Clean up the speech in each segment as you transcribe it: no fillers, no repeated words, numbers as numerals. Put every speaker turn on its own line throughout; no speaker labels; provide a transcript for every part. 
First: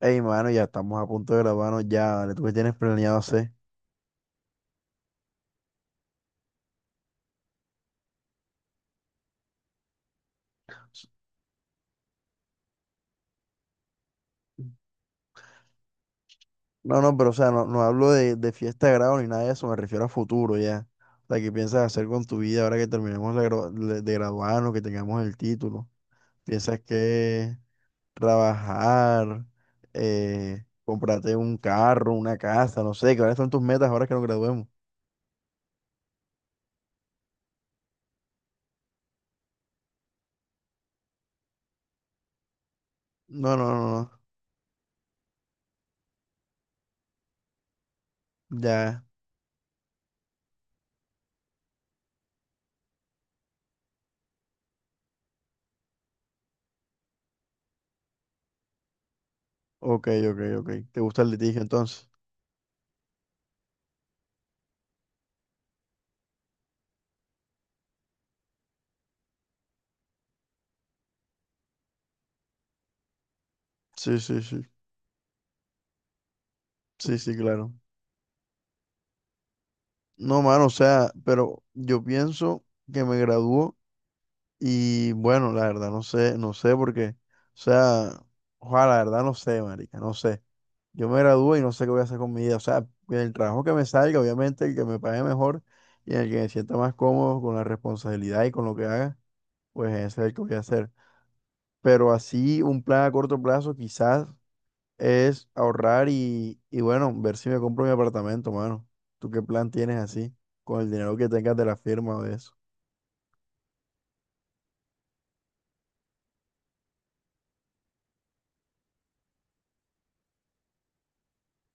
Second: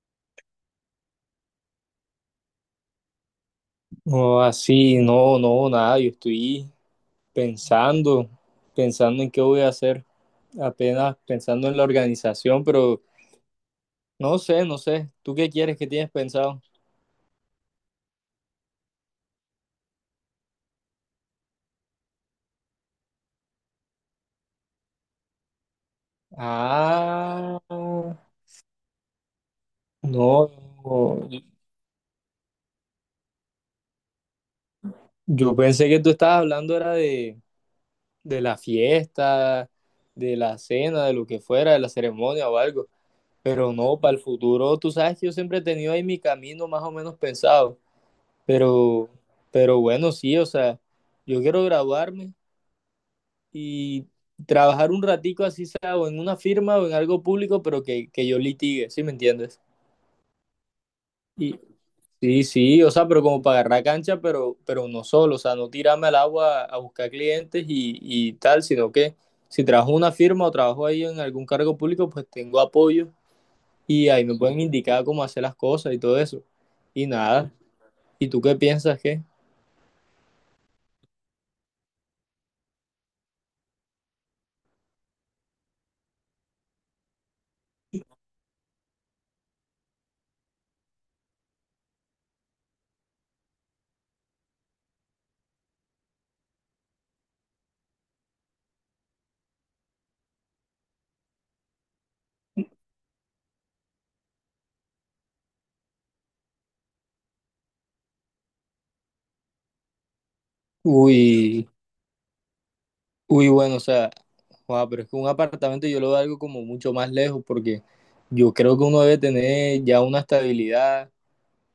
Ey, mano, ya estamos a punto de grabarnos ya, ¿vale? ¿Tú qué tienes planeado hacer?
No, así, no, no, nada, yo estoy pensando, pensando en qué voy a hacer, apenas pensando en la organización, pero no sé, no sé, ¿tú qué quieres, qué tienes pensado?
No, no, pero o sea, no, no hablo de fiesta de grado ni nada de eso, me refiero a futuro ya. O sea, ¿qué piensas hacer con tu vida ahora que terminemos de graduarnos, que tengamos el título? ¿Piensas que
Ah, no,
trabajar,
no,
comprarte un carro, una casa, no sé, cuáles son tus metas ahora que nos graduemos?
yo pensé que tú estabas hablando era de la fiesta, de la cena, de lo que fuera, de la ceremonia o algo,
No, no,
pero no,
no,
para el futuro, tú sabes que yo siempre he tenido ahí mi camino más o menos pensado.
no, ya,
Pero, pero bueno, sí, o sea, yo quiero graduarme y trabajar un ratico así sea o en una firma o en algo público, pero que yo litigue, ¿sí me entiendes?
ok, ok, ok. ¿Te gusta el
Y
litigio entonces?
sí, sí, o sea, pero como para agarrar cancha, pero uno solo, o sea, no tirarme al agua a buscar clientes y tal, sino que si trabajo en una firma o trabajo ahí en algún cargo público, pues tengo apoyo y
Sí,
ahí me
sí,
pueden
sí,
indicar cómo hacer las cosas y todo eso. Y
sí, sí,
nada,
claro.
¿y tú qué piensas? Que?
No, mano, o sea, pero yo pienso que me graduó y bueno, la verdad, no sé, no sé porque, o sea, ojalá, la verdad, no sé, marica, no sé. Yo me gradúo y no sé qué voy a hacer con mi vida, o sea, en el trabajo que me salga, obviamente, el que me pague mejor y el que me sienta más cómodo con la responsabilidad y con lo que haga, pues ese es el que voy a hacer. Pero así, un plan a corto plazo, quizás es ahorrar y bueno, ver si me compro mi apartamento, mano. ¿Tú qué plan tienes así? Con el dinero que tengas de
Uy,
la firma o de eso.
uy, bueno, o sea. Joda, pero es que un apartamento yo lo veo algo como mucho más lejos porque yo creo que uno debe tener ya una estabilidad.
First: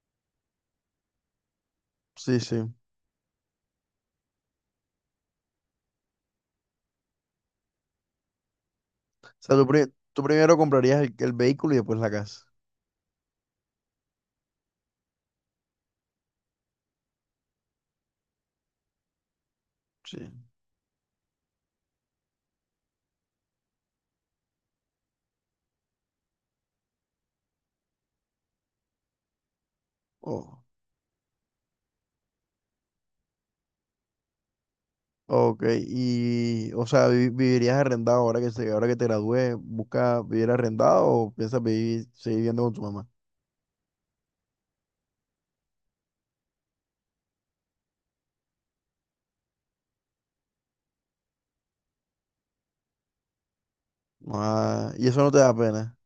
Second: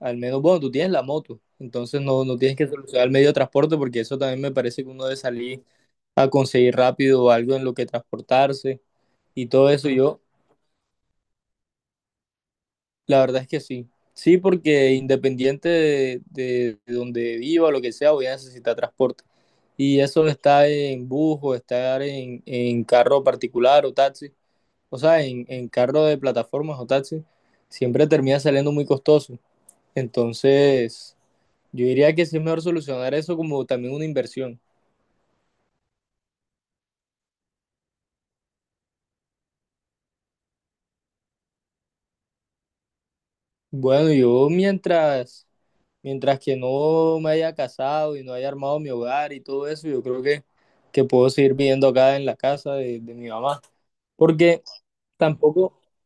Al menos, bueno, tú tienes la moto, entonces no, no
Sí,
tienes
sí.
que
O
solucionar el medio de transporte, porque eso también me parece que uno debe salir a conseguir rápido algo en lo que transportarse y
sea,
todo eso. Yo,
tú primero comprarías el vehículo y después la casa.
la verdad es que sí. Sí, porque independiente de donde viva, lo que sea, voy a necesitar transporte. Y
Sí.
eso está en bus o estar en, carro particular o taxi. O sea, en carro de plataformas o taxis siempre termina saliendo muy costoso.
Oh,
Entonces, yo diría que sí es mejor solucionar eso como también una inversión.
ok. Y, o sea, ¿vivirías arrendado ahora ahora que te gradúes? ¿Buscas vivir arrendado o piensas vivir, seguir viviendo con tu mamá?
Bueno, yo mientras que no me haya casado y no haya armado mi hogar y todo eso, yo creo que puedo seguir viviendo acá en la casa de mi mamá. Porque
Ah, y eso no te da
tampoco,
pena.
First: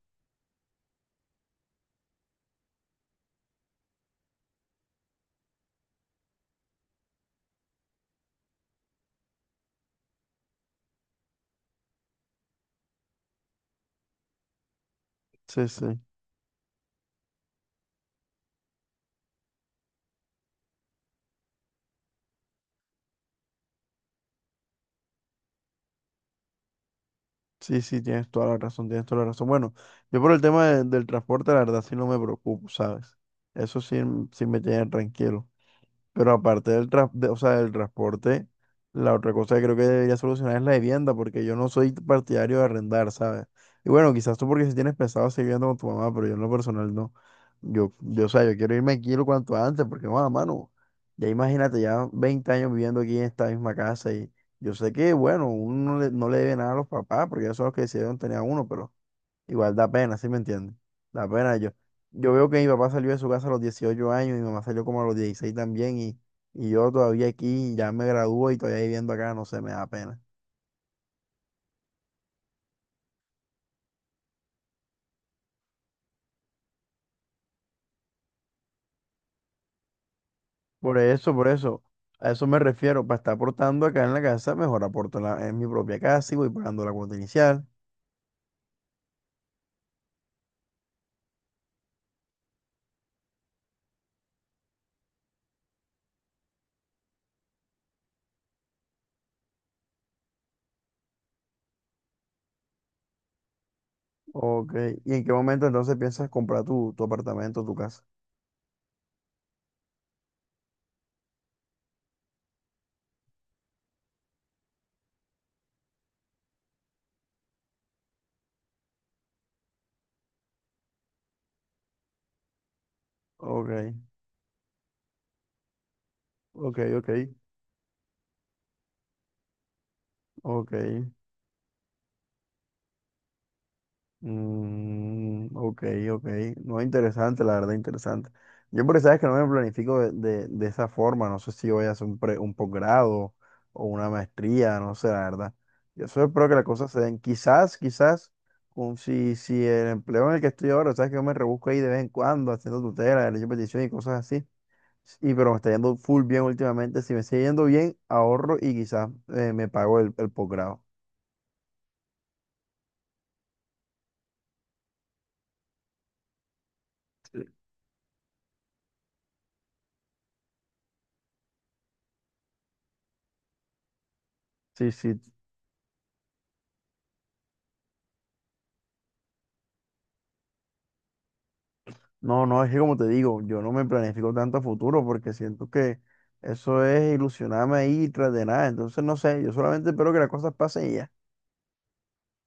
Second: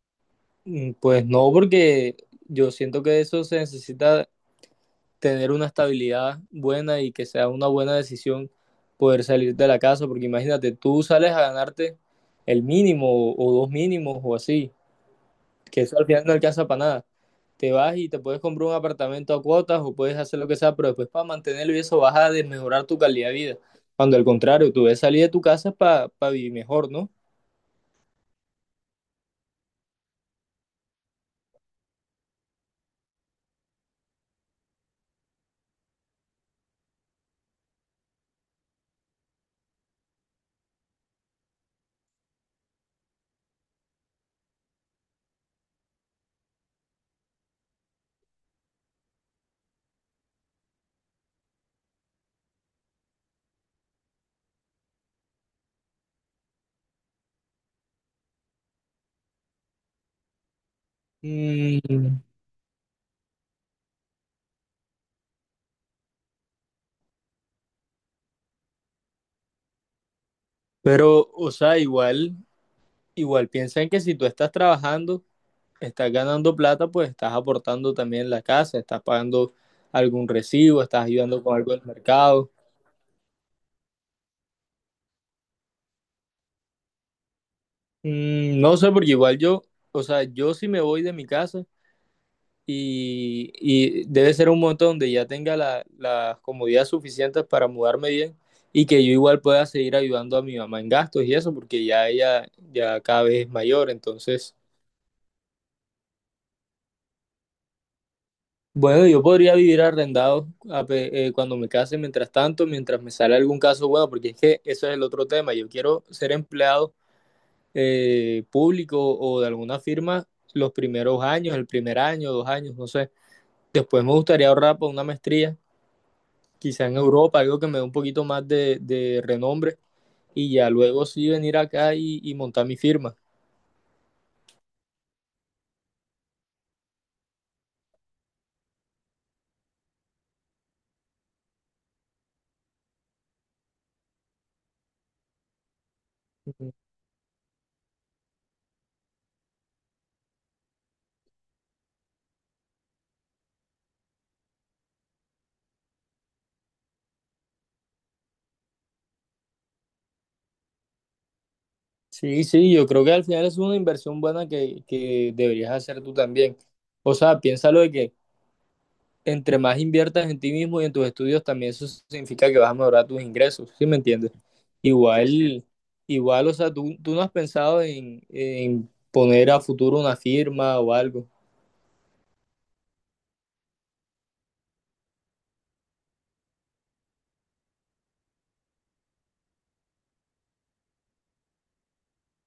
mm, pues no, porque yo siento que eso se necesita, tener una estabilidad buena y que sea una buena decisión poder salir de la casa, porque imagínate, tú sales a ganarte el mínimo o dos mínimos o así,
Sí,
que eso
sí.
al final no alcanza para nada. Te vas y te puedes comprar un apartamento a cuotas o puedes hacer lo que sea, pero después para mantenerlo y eso vas a desmejorar tu calidad de vida. Cuando al contrario, tú debes salir de tu casa para vivir mejor, ¿no?
Sí, sí, tienes toda la razón, tienes toda la razón. Bueno, yo por el tema del transporte, la verdad sí no me preocupo, ¿sabes? Eso sí, sí me tiene tranquilo. Pero aparte o sea, del transporte, la otra cosa que creo que debería solucionar es la vivienda, porque yo no soy partidario de arrendar, ¿sabes? Y bueno, quizás tú porque si tienes pensado seguir viviendo con tu mamá, pero yo en lo personal no. O sea, yo quiero irme aquí lo cuanto antes, porque, bueno, mano, ya imagínate, ya 20 años viviendo aquí en esta misma casa y yo sé que, bueno, uno no le debe nada a los papás, porque ellos son los que decidieron tener a uno, pero igual da pena, ¿sí me entiendes? Da pena. Yo,
Mm,
yo veo que mi papá salió de su casa a los 18 años, mi mamá salió como a los 16 también y yo todavía aquí, ya me gradúo y todavía viviendo acá, no sé, me da pena.
pero, o sea, igual, igual piensa en que si tú estás trabajando, estás ganando plata, pues estás aportando también en la casa, estás pagando algún recibo, estás ayudando
Por
con algo
eso,
del
a eso
mercado.
me refiero, para estar aportando acá en la casa, mejor aporto en mi propia casa y voy pagando la cuota inicial.
Mm, no sé, porque igual yo, o sea, yo si me voy de mi casa y debe ser un momento donde ya tenga las comodidades suficientes para mudarme bien y que yo igual pueda seguir ayudando a mi mamá en gastos y eso, porque ya ella ya cada vez es mayor, entonces...
Ok, ¿y en qué momento entonces piensas comprar tu apartamento, tu casa?
Bueno, yo podría vivir arrendado cuando me case, mientras tanto, mientras me sale algún caso bueno, porque es que eso es el otro tema. Yo quiero ser empleado, público o de alguna firma los primeros años, el primer año, 2 años, no sé.
Ok,
Después me gustaría ahorrar para una maestría,
ok,
quizá en
ok,
Europa, algo que me dé un poquito más de renombre, y ya
ok.
luego sí venir acá y montar mi firma.
Mm, ok, ok. No, interesante, la verdad, interesante. Yo, pero sabes que no me planifico de esa forma. No sé si voy a hacer un posgrado o una maestría, no sé, la verdad. Yo solo espero que las
Ujú.
cosas se den. Quizás, quizás, si el empleo en el que estoy ahora, sabes que yo me rebusco ahí de vez en cuando haciendo tutela, derecho de petición y cosas así. Y pero me está yendo full bien últimamente. Si me sigue yendo bien, ahorro y quizás me pago el posgrado.
Sí, sí, yo creo que al final es una inversión buena que deberías hacer tú también. O sea, piénsalo, de que entre más inviertas en ti mismo y en tus estudios, también eso significa que vas a mejorar tus ingresos, ¿sí me entiendes? Sí, sí.
Sí, sí,
Igual, igual, o sea, tú no has pensado en, poner a futuro una firma o algo.
no, no, es que como te digo, yo no me planifico tanto a futuro porque siento que eso es ilusionarme ahí tras de nada. Entonces, no sé, yo solamente espero que las cosas pasen y ya.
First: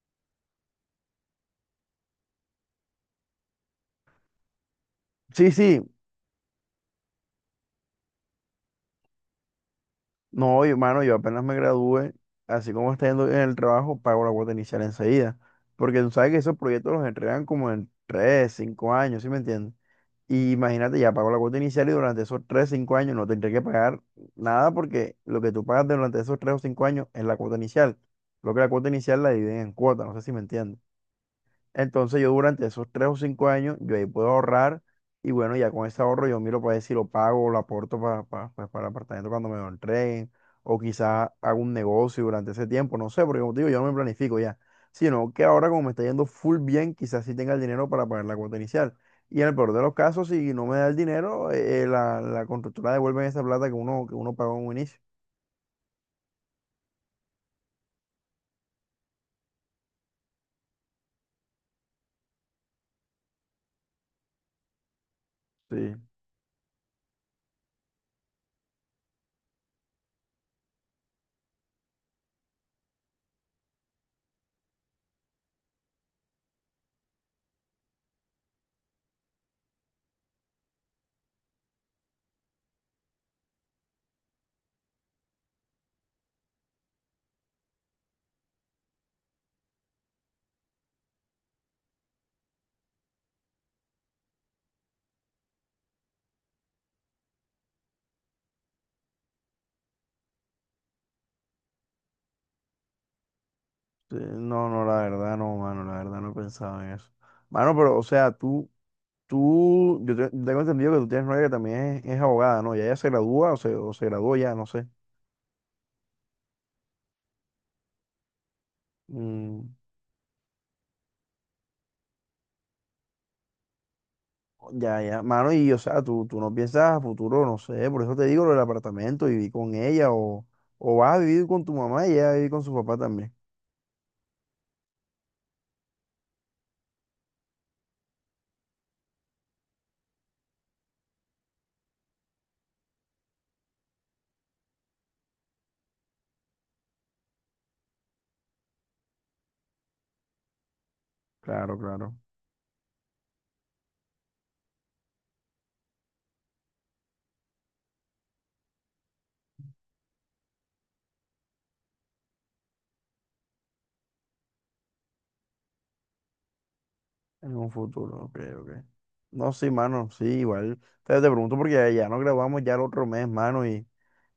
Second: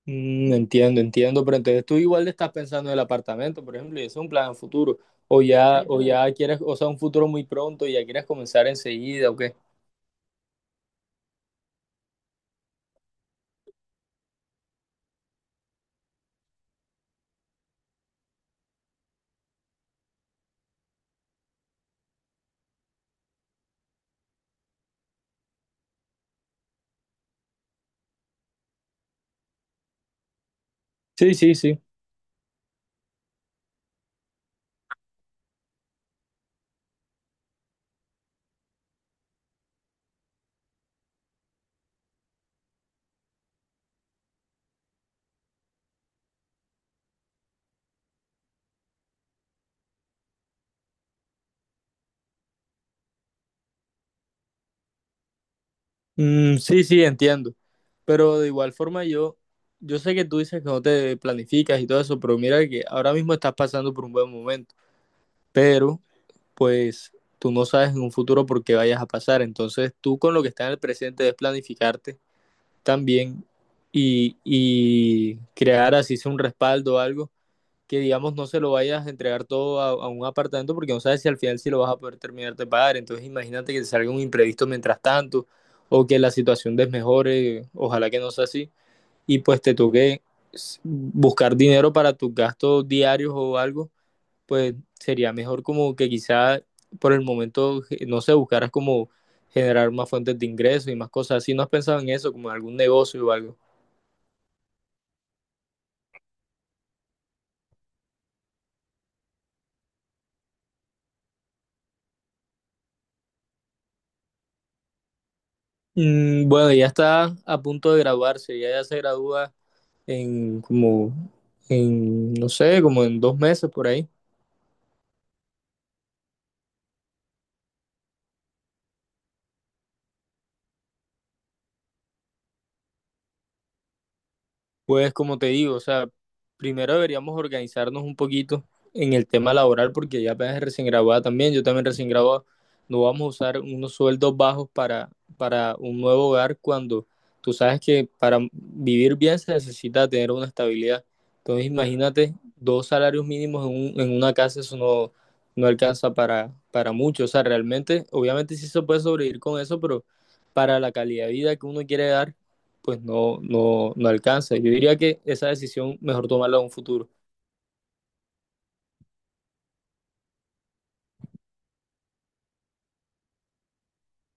Mm, entiendo, entiendo, pero entonces tú igual le estás pensando en el apartamento, por ejemplo, y eso es un plan a futuro. O
Sí, sí,
ya, sí, o sí, ya quieres, o sea, un futuro muy pronto y ya quieres comenzar enseguida, ¿o qué?
no, yo, mano, yo apenas me gradué, así como está yendo en el trabajo, pago la cuota inicial enseguida. Porque tú sabes que esos proyectos los entregan como en 3-5 años, ¿sí me entiendes? Y imagínate, ya pago la cuota inicial y durante esos 3-5 años no tendré que pagar nada porque lo que tú pagas durante esos 3 o 5 años es la cuota inicial. Lo que la cuota inicial la dividen en cuotas, no sé si me entiendes.
Sí, sí, sí.
Entonces yo durante esos 3 o 5 años, yo ahí puedo ahorrar y bueno, ya con ese ahorro yo miro para ver si lo pago, lo aporto pues, para el apartamento cuando me lo entreguen o quizás hago un negocio durante ese tiempo, no sé, porque como te digo, yo no me planifico ya, sino que ahora como me está yendo full bien, quizás sí tenga el dinero para pagar la cuota inicial. Y en el peor de los casos, si no me da el dinero, la, la constructora devuelve esa plata que uno pagó en un inicio.
Mm, sí, sí, entiendo. Pero de igual forma yo, yo sé que tú dices que no te planificas y todo eso, pero mira que ahora mismo estás pasando por un buen momento,
Sí,
pero pues tú no sabes en un futuro por qué vayas a pasar. Entonces tú, con lo que está en el presente, es planificarte también y crear así sea un respaldo o algo, que digamos no se lo vayas a entregar todo a un apartamento, porque no sabes si al final si lo vas a poder terminar de pagar. Entonces imagínate que te salga un imprevisto mientras tanto o que la situación desmejore, ojalá que no sea así, y pues te toque buscar dinero para tus gastos diarios o algo, pues sería mejor como que quizá por el momento, no sé, buscaras como generar más fuentes de ingresos y más cosas así. ¿No has pensado en eso, como en algún negocio o algo?
sí, no, no, la verdad no, mano, la verdad no he pensado en eso. Mano, pero, o sea, tú, tengo entendido que tú tienes novia que también es abogada, ¿no? Ya ella se gradúa o se graduó ya, no sé.
Mm, bueno, ya está a punto de graduarse, ella ya se gradúa
Mm,
en como, en, no sé, como en 2 meses por ahí.
ya, ya, mano, y o sea, tú no piensas a futuro, no sé, por eso te digo lo del apartamento, vivir con ella o vas a vivir con tu mamá y ella va a vivir con su papá también.
Pues como te digo, o sea, primero deberíamos organizarnos un poquito en el tema laboral, porque ya apenas es recién graduada también, yo también recién graduado, no vamos a usar unos sueldos bajos para, un nuevo hogar, cuando tú sabes que para vivir bien se necesita tener una estabilidad. Entonces
Claro, claro,
imagínate dos salarios mínimos en, en una casa, eso no, no alcanza para mucho. O sea, realmente, obviamente sí se puede sobrevivir con eso, pero para la calidad de vida que uno quiere dar pues no, no, no alcanza. Yo diría que esa decisión mejor tomarla en un futuro.
en un futuro, ok, ok. No, sí, mano, sí, igual. Te pregunto porque ya nos grabamos ya el otro mes, mano, y,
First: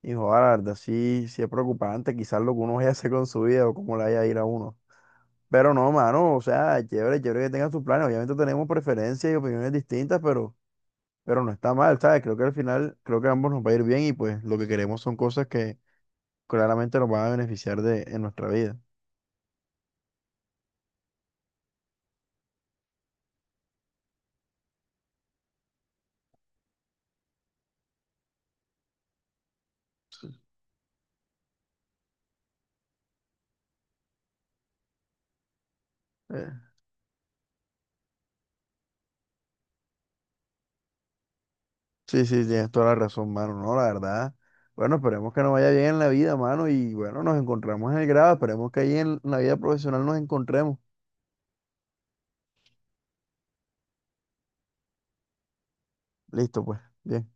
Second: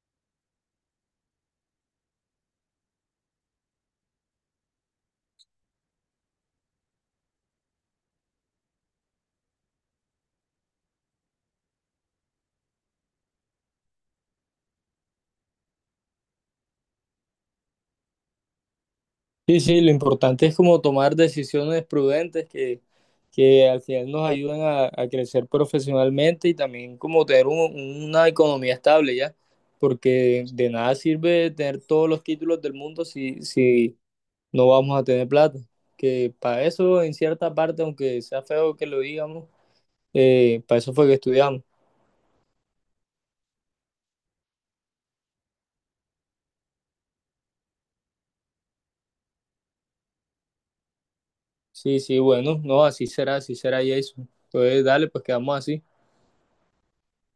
y joder, la verdad, sí es preocupante quizás lo que uno vaya a hacer con su vida o cómo la vaya a ir a uno. Pero no, mano, o sea, chévere, chévere que tengan sus planes. Obviamente tenemos preferencias y opiniones distintas, pero, no está mal, ¿sabes? Creo que al final, creo que a ambos nos va a ir bien y pues lo que queremos son cosas que claramente nos van a beneficiar de, en nuestra vida.
Sí, sí, lo importante es como tomar decisiones prudentes que, al final nos ayuden a crecer profesionalmente, y también como tener una economía estable ya, porque de nada sirve tener todos los títulos del mundo si, si no vamos a tener plata. Que
Eh,
para eso, en cierta parte, aunque sea feo que lo digamos, para eso fue que estudiamos.
sí, sí, tienes toda la razón, mano, no, la verdad. Bueno, esperemos que nos vaya bien en la vida, mano, y bueno, nos encontramos en el grado, esperemos que ahí en la vida profesional nos encontremos.
Sí, sí, bueno, no, así será, Jason. Entonces, dale, pues quedamos así.
Listo, pues, bien.